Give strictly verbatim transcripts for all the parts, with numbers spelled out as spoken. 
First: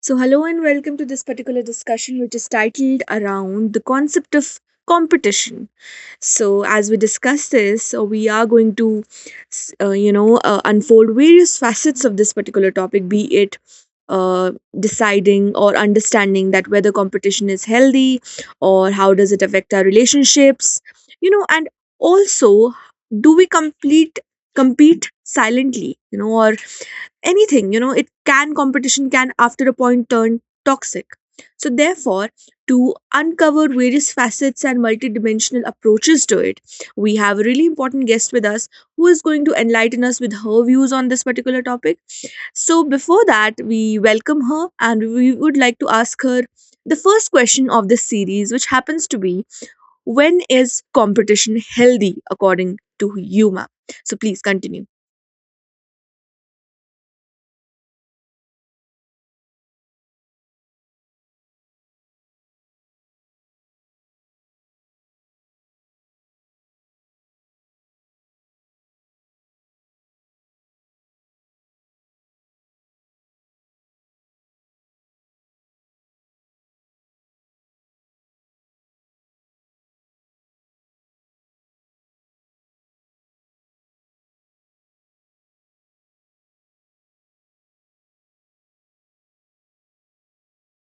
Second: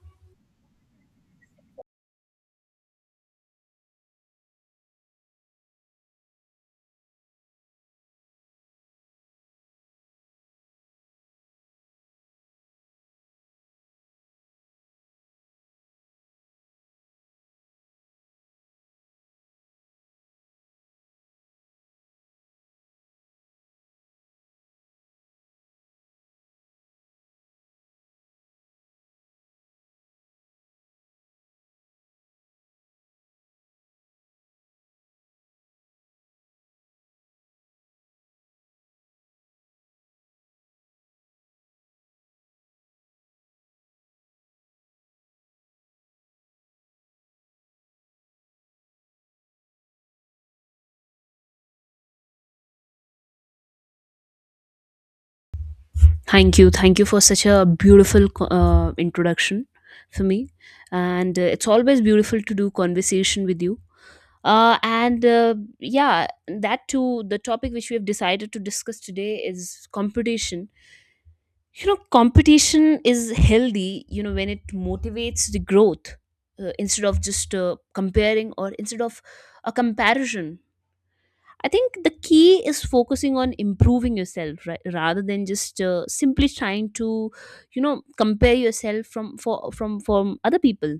So, hello and welcome to this particular discussion, which is titled around the concept of competition. So, as we discuss this, uh, we are going to, s- uh, you know, uh, unfold various facets of this particular topic, be it uh, deciding or understanding that whether competition is healthy or how does it affect our relationships, you know, and also do we complete compete silently, you know, or anything, you know, it can competition can after a point turn toxic, so therefore to uncover various facets and multidimensional approaches to it. We have a really important guest with us who is going to enlighten us with her views on this particular topic. So, before that, we welcome her and we would like to ask her the first question of this series, which happens to be, when is competition healthy according to you, ma'am? So, please continue. Thank you. Thank you for such a beautiful co- uh, introduction for me. And uh, it's always beautiful to do conversation with you. Uh, and uh, yeah, that too, the topic which we have decided to discuss today is competition. You know, competition is healthy, you know, when it motivates the growth uh, instead of just uh, comparing or instead of a comparison. I think the key is focusing on improving yourself, right, rather than just uh, simply trying to, you know, compare yourself from for from from other people.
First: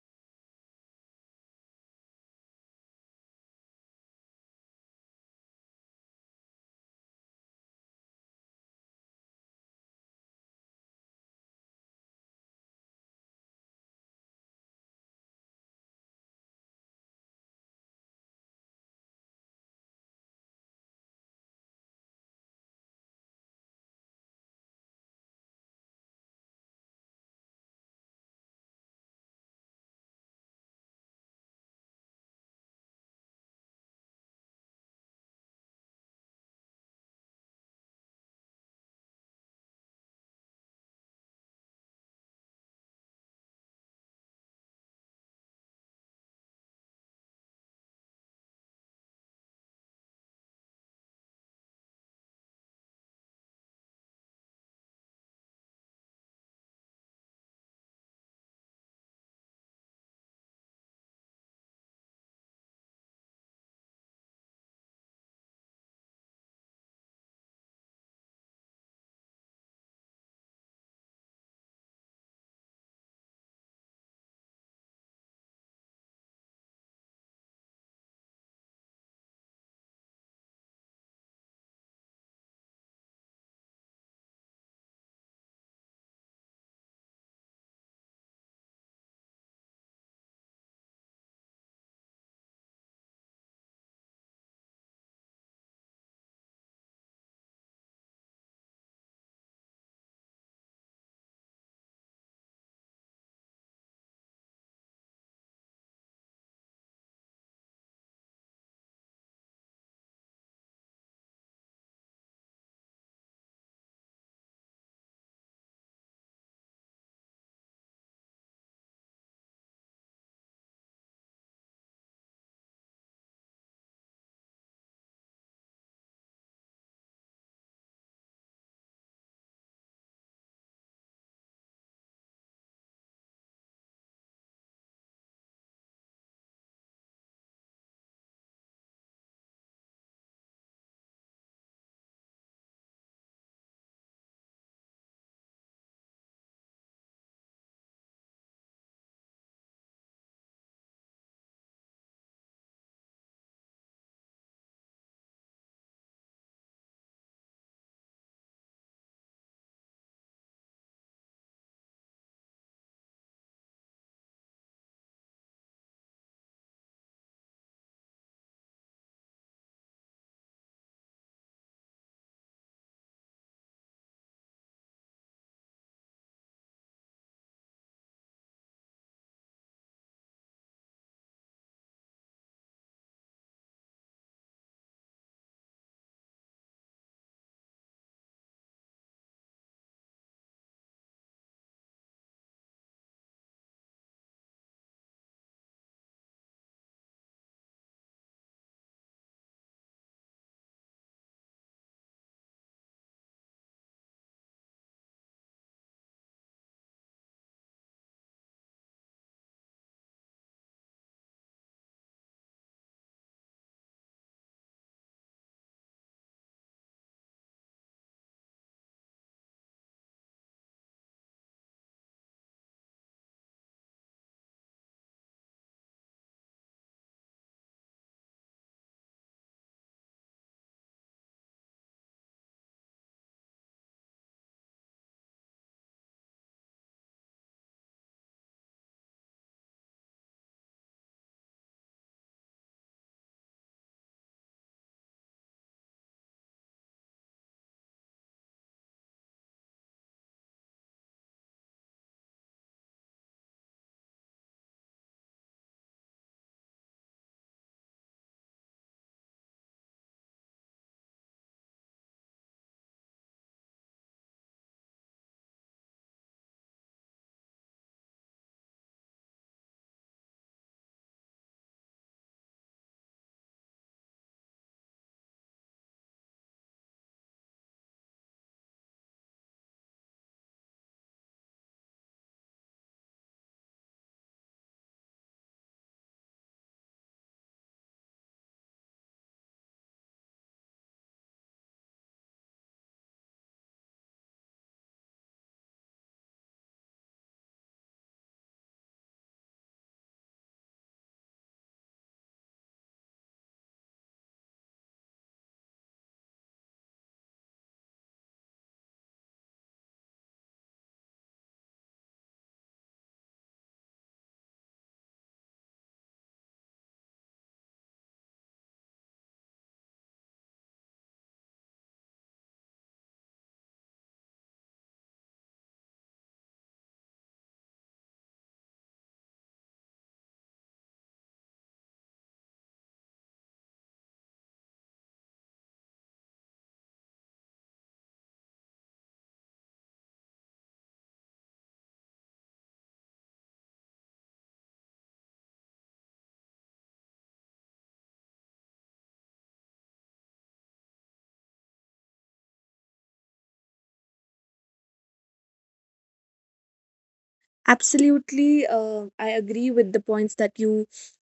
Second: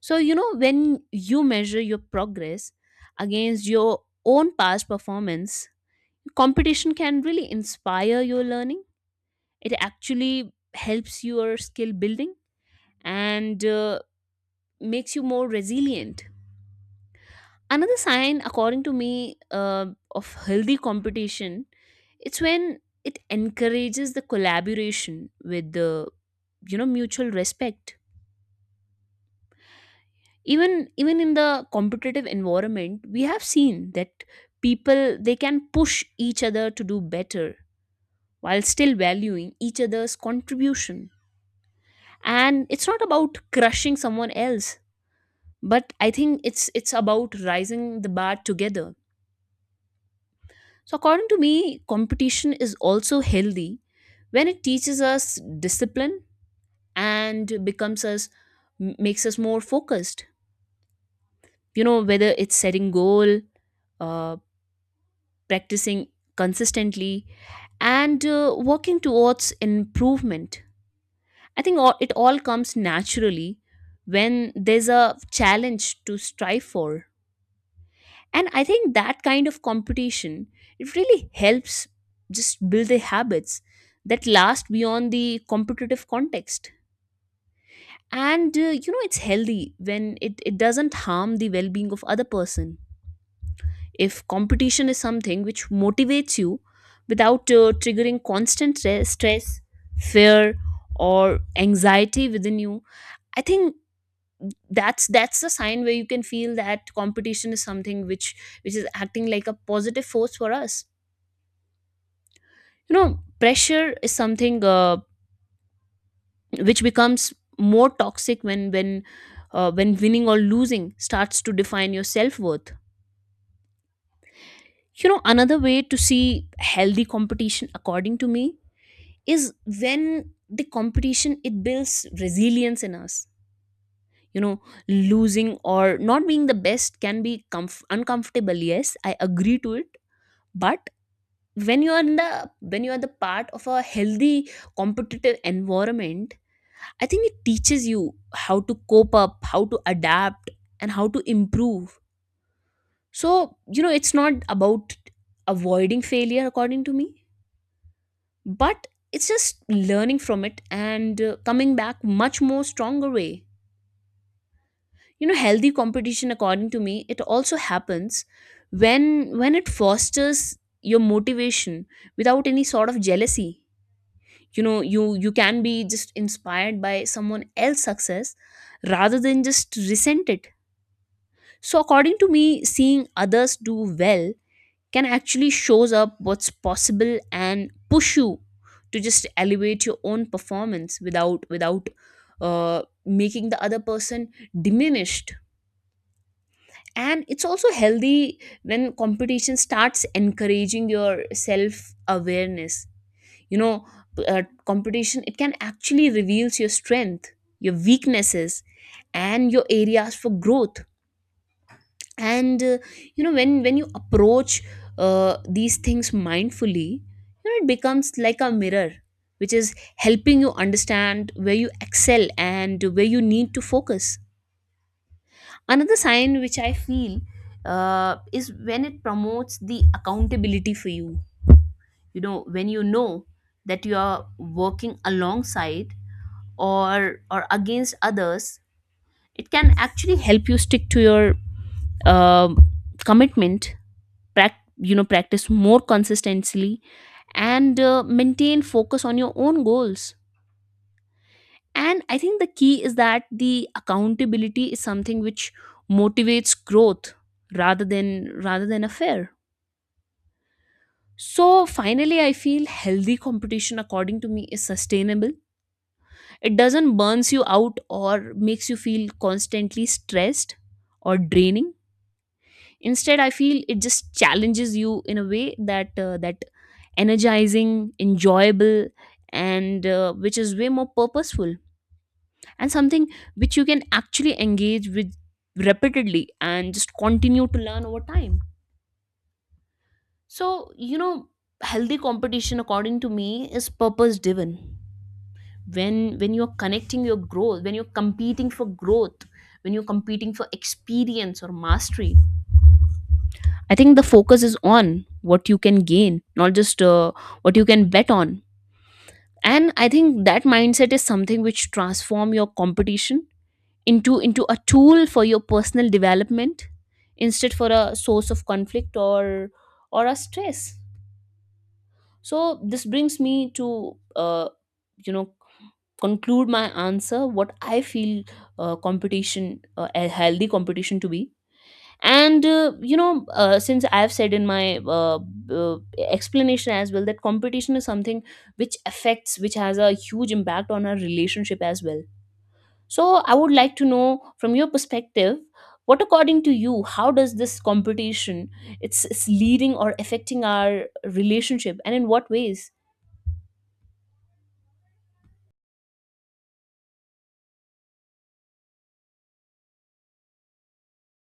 So you know, when you measure your progress against your own past performance, competition can really inspire your learning. It actually helps your skill building and uh, makes you more resilient. Another sign, according to me, uh, of healthy competition, it's when it encourages the collaboration with the, you know, mutual respect. Even even in the competitive environment, we have seen that people they can push each other to do better while still valuing each other's contribution. And it's not about crushing someone else, but I think it's it's about rising the bar together. So, according to me, competition is also healthy when it teaches us discipline and becomes us m- makes us more focused. You know, whether it's setting goal, uh, practicing consistently, and uh, working towards improvement. I think all, it all comes naturally when there's a challenge to strive for. And I think that kind of competition, it really helps just build the habits that last beyond the competitive context. And uh, you know, it's healthy when it, it doesn't harm the well-being of other person. If competition is something which motivates you without uh, triggering constant stre- stress, fear, or anxiety within you, I think that's that's the sign where you can feel that competition is something which which is acting like a positive force for us. You know, pressure is something uh, which becomes more toxic when when uh, when winning or losing starts to define your self-worth. You know, another way to see healthy competition, according to me, is when the competition it builds resilience in us. You know, losing or not being the best can be comf- uncomfortable, yes, I agree to it. But when you are in the when you are the part of a healthy competitive environment, I think it teaches you how to cope up, how to adapt, and how to improve. So, you know, it's not about avoiding failure, according to me, but it's just learning from it and uh, coming back much more stronger way. You know, healthy competition, according to me, it also happens when when it fosters your motivation without any sort of jealousy. You know, you you can be just inspired by someone else's success rather than just resent it. So according to me, seeing others do well can actually shows up what's possible and push you to just elevate your own performance without without uh, making the other person diminished. And it's also healthy when competition starts encouraging your self awareness. You know, uh, competition it can actually reveals your strength, your weaknesses, and your areas for growth. And uh, you know, when when you approach uh, these things mindfully, you know it becomes like a mirror which is helping you understand where you excel and where you need to focus. Another sign which I feel uh, is when it promotes the accountability for you. You know, when you know that you are working alongside or or against others, it can actually help you stick to your um commitment, prac- you know, practice more consistently, and uh, maintain focus on your own goals. And I think the key is that the accountability is something which motivates growth rather than rather than a fear. So finally, I feel healthy competition according to me is sustainable. It doesn't burns you out or makes you feel constantly stressed or draining. Instead, I feel it just challenges you in a way that uh, that energizing, enjoyable, and uh, which is way more purposeful, and something which you can actually engage with repeatedly and just continue to learn over time. So, you know, healthy competition according to me is purpose driven. When when you're connecting your growth, when you're competing for growth, when you're competing for experience or mastery, I think the focus is on what you can gain, not just uh, what you can bet on. And I think that mindset is something which transform your competition into into a tool for your personal development, instead for a source of conflict or or a stress. So this brings me to uh, you know, conclude my answer what I feel uh, competition uh, a healthy competition to be. And uh, you know, uh, since I've said in my uh, uh, explanation as well that competition is something which affects which has a huge impact on our relationship as well. So I would like to know from your perspective, what according to you, how does this competition it's, it's leading or affecting our relationship and in what ways? Absolutely, uh, I agree with the points that you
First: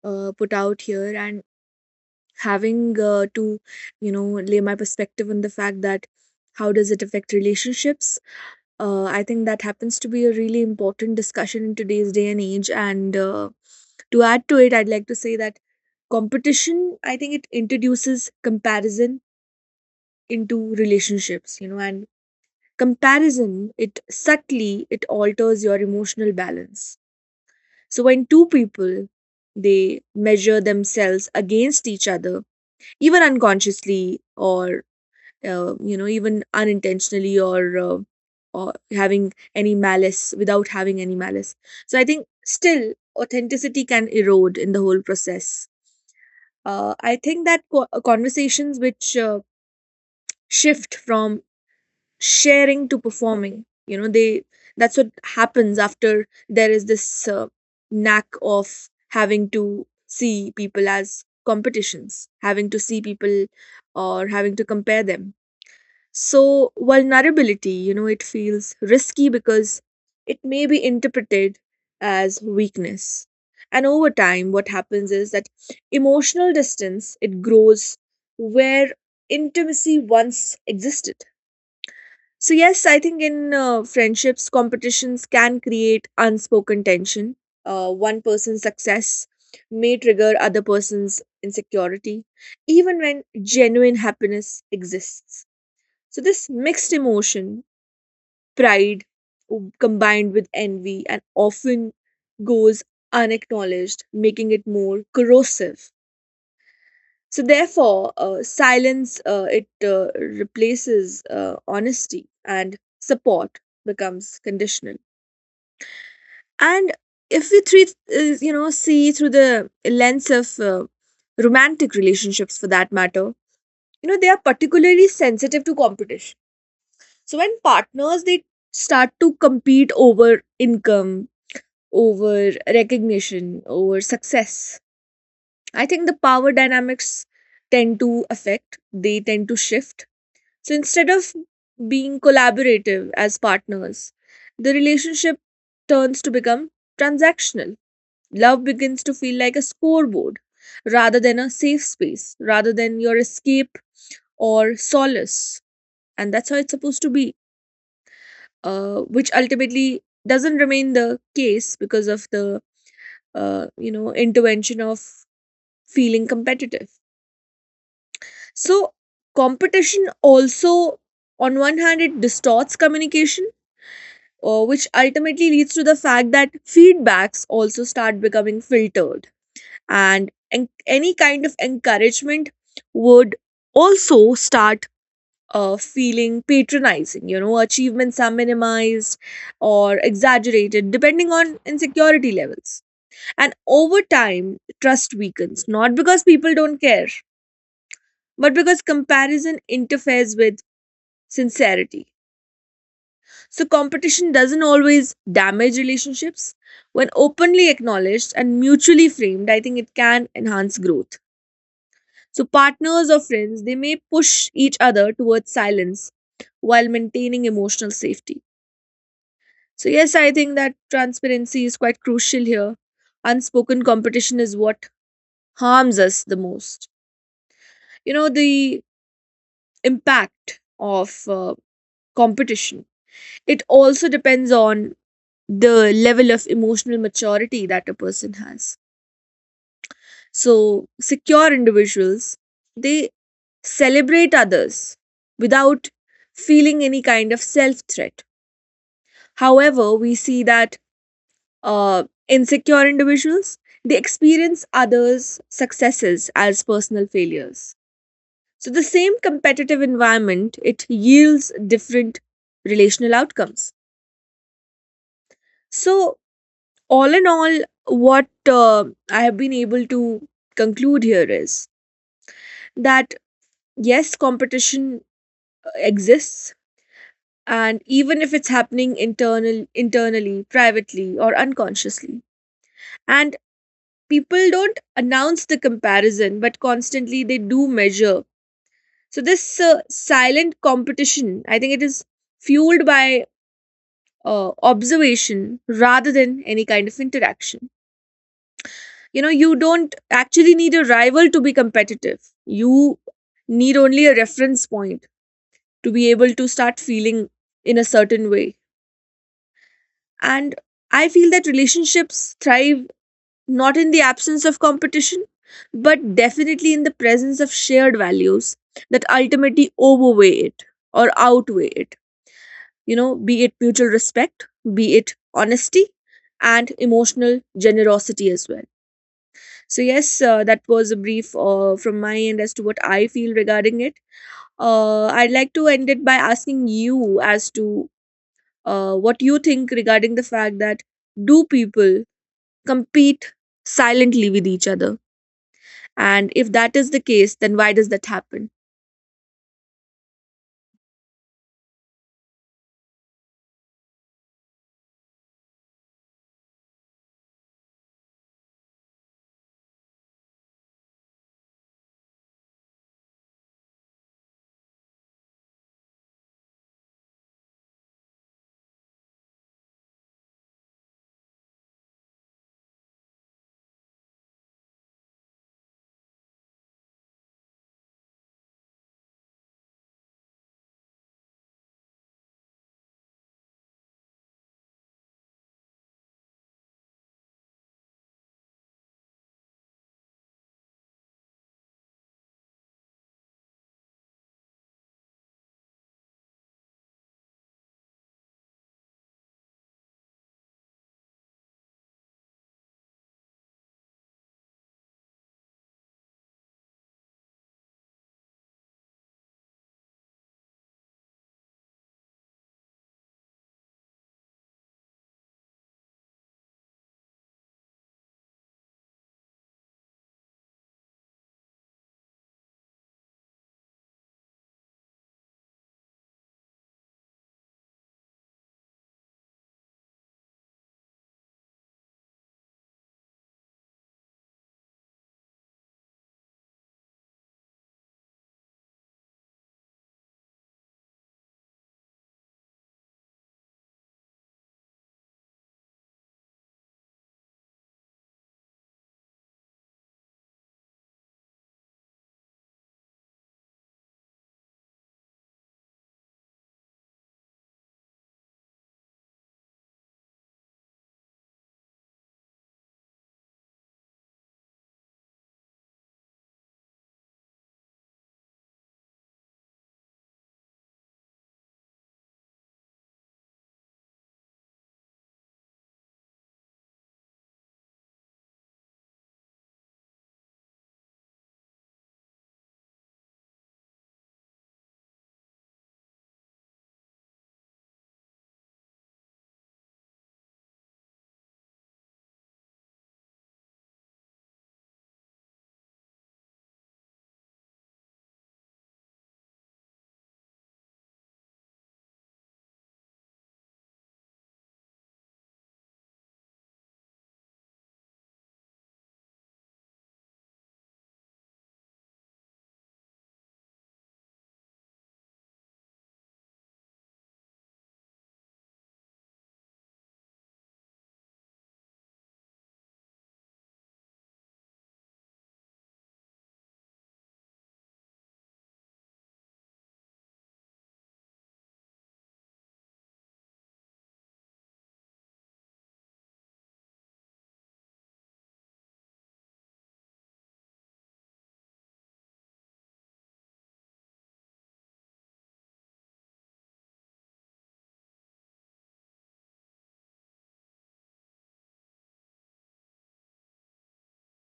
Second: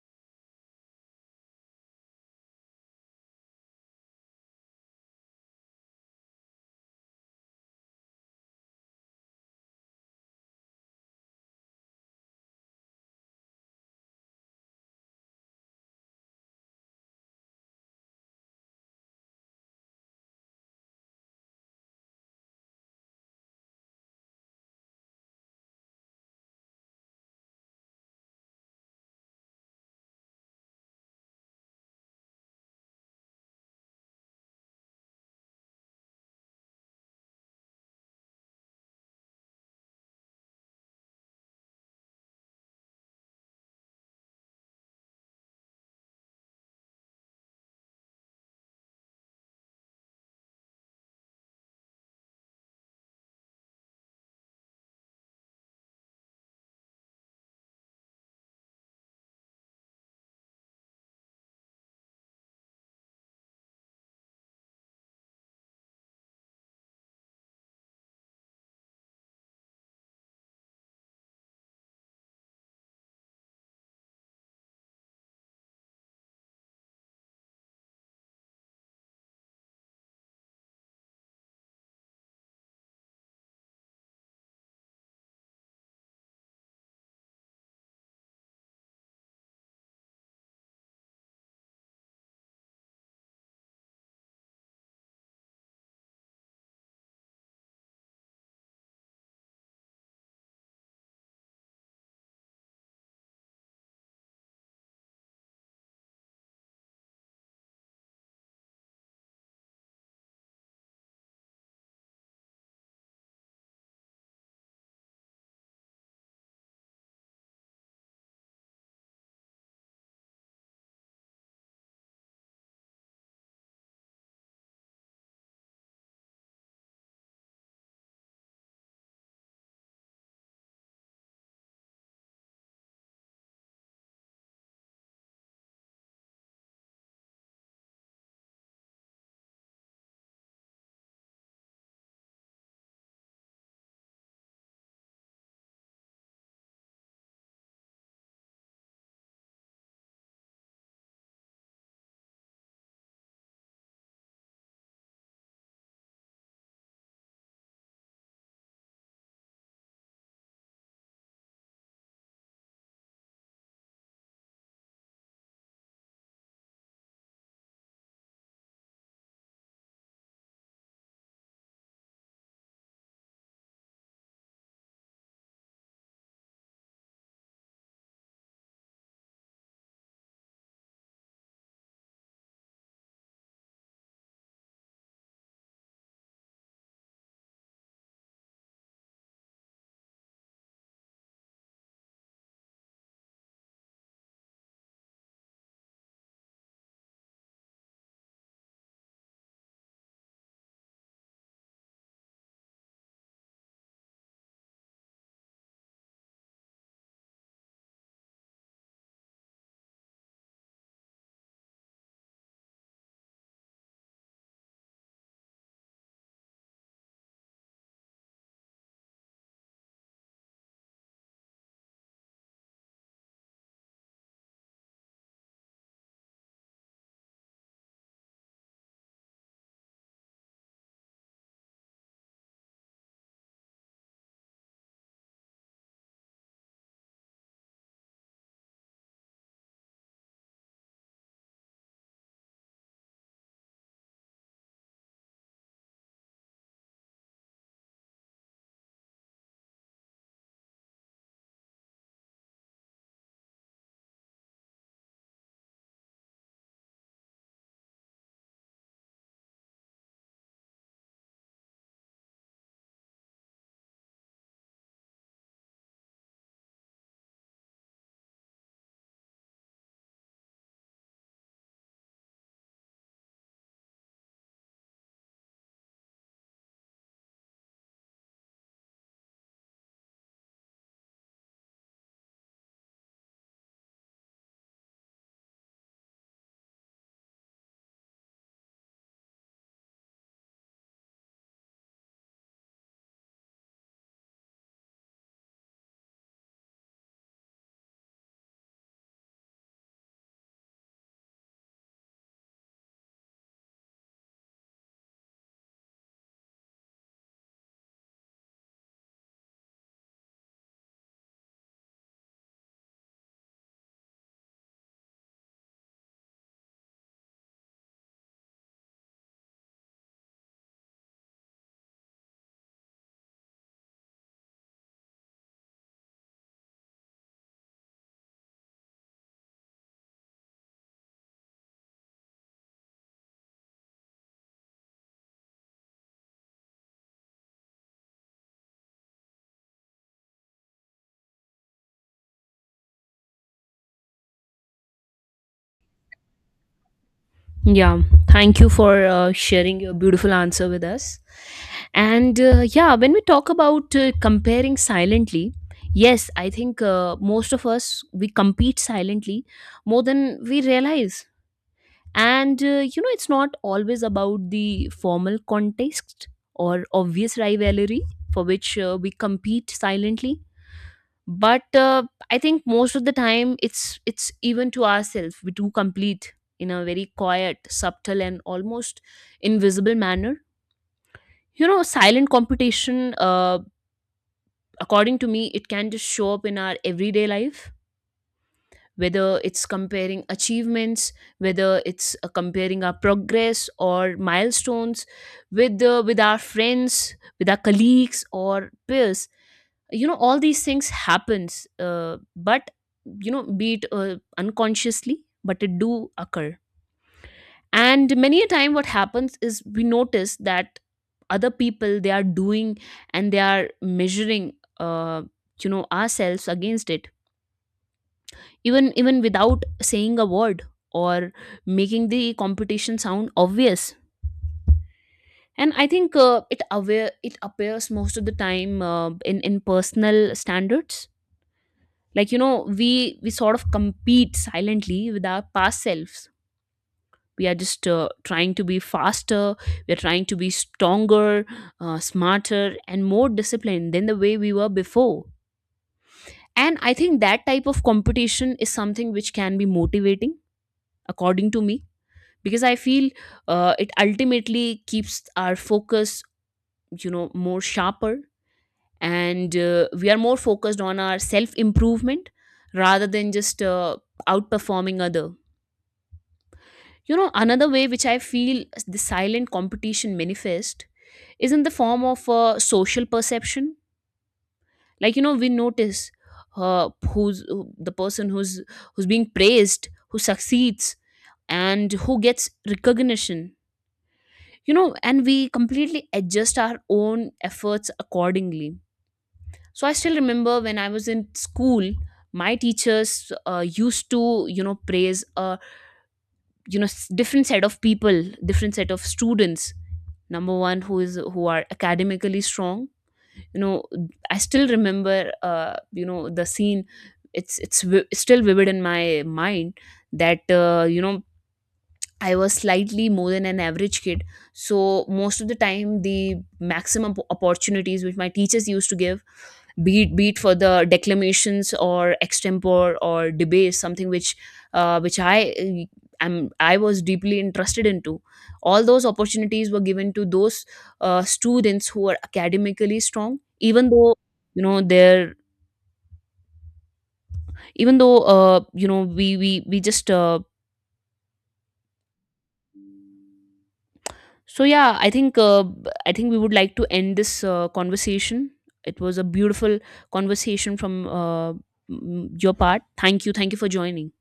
uh, put out here, and having uh, to, you know, lay my perspective on the fact that how does it affect relationships. uh, I think that happens to be a really important discussion in today's day and age, and uh, to add to it, I'd like to say that competition, I think it introduces comparison into relationships, you know, and comparison, it subtly, it alters your emotional balance. So when two people, they measure themselves against each other, even unconsciously or, uh, you know, even unintentionally, or uh, or having any malice, without having any malice, so I think still authenticity can erode in the whole process. uh, I think that co- uh, conversations which uh, shift from sharing to performing, you know, they, that's what happens after there is this uh, knack of having to see people as competitions, having to see people or having to compare them. So, vulnerability, you know, it feels risky because it may be interpreted as weakness. And over time, what happens is that emotional distance, it grows where intimacy once existed. So, yes, I think in uh, friendships, competitions can create unspoken tension. Uh, one person's success may trigger other person's insecurity, even when genuine happiness exists. So, this mixed emotion, pride w- combined with envy, and often goes unacknowledged, making it more corrosive. So, therefore, uh, silence, uh, it uh, replaces uh, honesty, and support becomes conditional. And if we treat, uh, you know, see through the lens of uh, romantic relationships, for that matter, you know, they are particularly sensitive to competition. So when partners, they start to compete over income, over recognition, over success, I think the power dynamics tend to affect, they tend to shift. So instead of being collaborative as partners, the relationship turns to become transactional. Love begins to feel like a scoreboard rather than a safe space, rather than your escape or solace. And that's how it's supposed to be, uh, which ultimately doesn't remain the case because of the uh, you know, intervention of feeling competitive. So competition also, on one hand, it distorts communication, uh, which ultimately leads to the fact that feedbacks also start becoming filtered, and en- any kind of encouragement would also start uh, feeling patronizing. You know, achievements are minimized or exaggerated depending on insecurity levels. And over time, trust weakens, not because people don't care, but because comparison interferes with sincerity. So, competition doesn't always damage relationships. When openly acknowledged and mutually framed, I think it can enhance growth. So, partners or friends, they may push each other towards silence while maintaining emotional safety. So, yes, I think that transparency is quite crucial here. Unspoken competition is what harms us the most. You know, the impact of uh, competition, it also depends on the level of emotional maturity that a person has. So, secure individuals, they celebrate others without feeling any kind of self threat. However, we see that uh, insecure individuals, they experience others successes as personal failures. So the same competitive environment, it yields different relational outcomes. So all in all, what uh, I have been able to conclude here is that yes, competition uh, exists, and even if it's happening internal internally, privately, or unconsciously, and people don't announce the comparison, but constantly they do measure. So this uh, silent competition, I think it is fueled by uh, observation rather than any kind of interaction. You know, you don't actually need a rival to be competitive, you need only a reference point to be able to start feeling in a certain way. And I feel that relationships thrive not in the absence of competition, but definitely in the presence of shared values that ultimately overweigh it or outweigh it. You know, be it mutual respect, be it honesty, and emotional generosity as well. So, yes, uh, that was a brief uh, from my end as to what I feel regarding it. Uh, I'd like to end it by asking you as to uh, what you think regarding the fact that do people compete silently with each other? And if that is the case, then why does Yeah, that happen? thank you for uh, sharing your beautiful answer with us. And uh, yeah, when we talk about uh, comparing silently, yes, I think uh, most of us we compete silently more than we realize. And uh, you know, it's not always about the formal context or obvious rivalry for which uh, we compete silently, but uh, I think most of the time it's it's even to ourselves we do complete in a very quiet, subtle, and almost invisible manner. You know, silent competition, uh, according to me, it can just show up in our everyday life, whether it's comparing achievements, whether it's uh, comparing our progress or milestones with uh, with our friends, with our colleagues or peers. You know, all these things happens, uh, but you know, be it uh, unconsciously, but it do occur. And many a time what happens is we notice that other people they are doing and they are measuring, uh, you know, ourselves against it, even even without saying a word or making the competition sound obvious. And I think uh, it aware it appears most of the time uh, in in personal standards, like you know, we we sort of compete silently with our past selves. We are just uh, trying to be faster, we are trying to be stronger, uh, smarter, and more disciplined than the way we were before. And I think that type of competition is something which can be motivating according to me, because I feel uh, it ultimately keeps our focus, you know, more sharper, and uh, we are more focused on our self improvement rather than just uh, outperforming other. You know, another way which I feel the silent competition manifest is in the form of uh, social perception. Like you know, we notice uh, who's who- the person who's who's being praised, who succeeds, and who gets recognition. You know, and we completely adjust our own efforts accordingly. So I still remember when I was in school, my teachers uh, used to you know praise a you know s- different set of people, different set of students. Number one, who is who are academically strong, you know, I still remember, uh, you know, the scene, it's it's vi- still vivid in my mind, that uh, you know, I was slightly more than an average kid. So most of the time, the maximum op- opportunities which my teachers used to give, be it, be it for the declamations or extempore or debate, something which uh, which I uh, am I was deeply interested into. All those opportunities were given to those uh, students who were academically strong, even though you know their, even though uh, you know we we we just uh, So yeah, I think uh, b- I think we would like to end this uh, conversation. It was a beautiful conversation from uh, m- your part. Thank you, thank you for joining.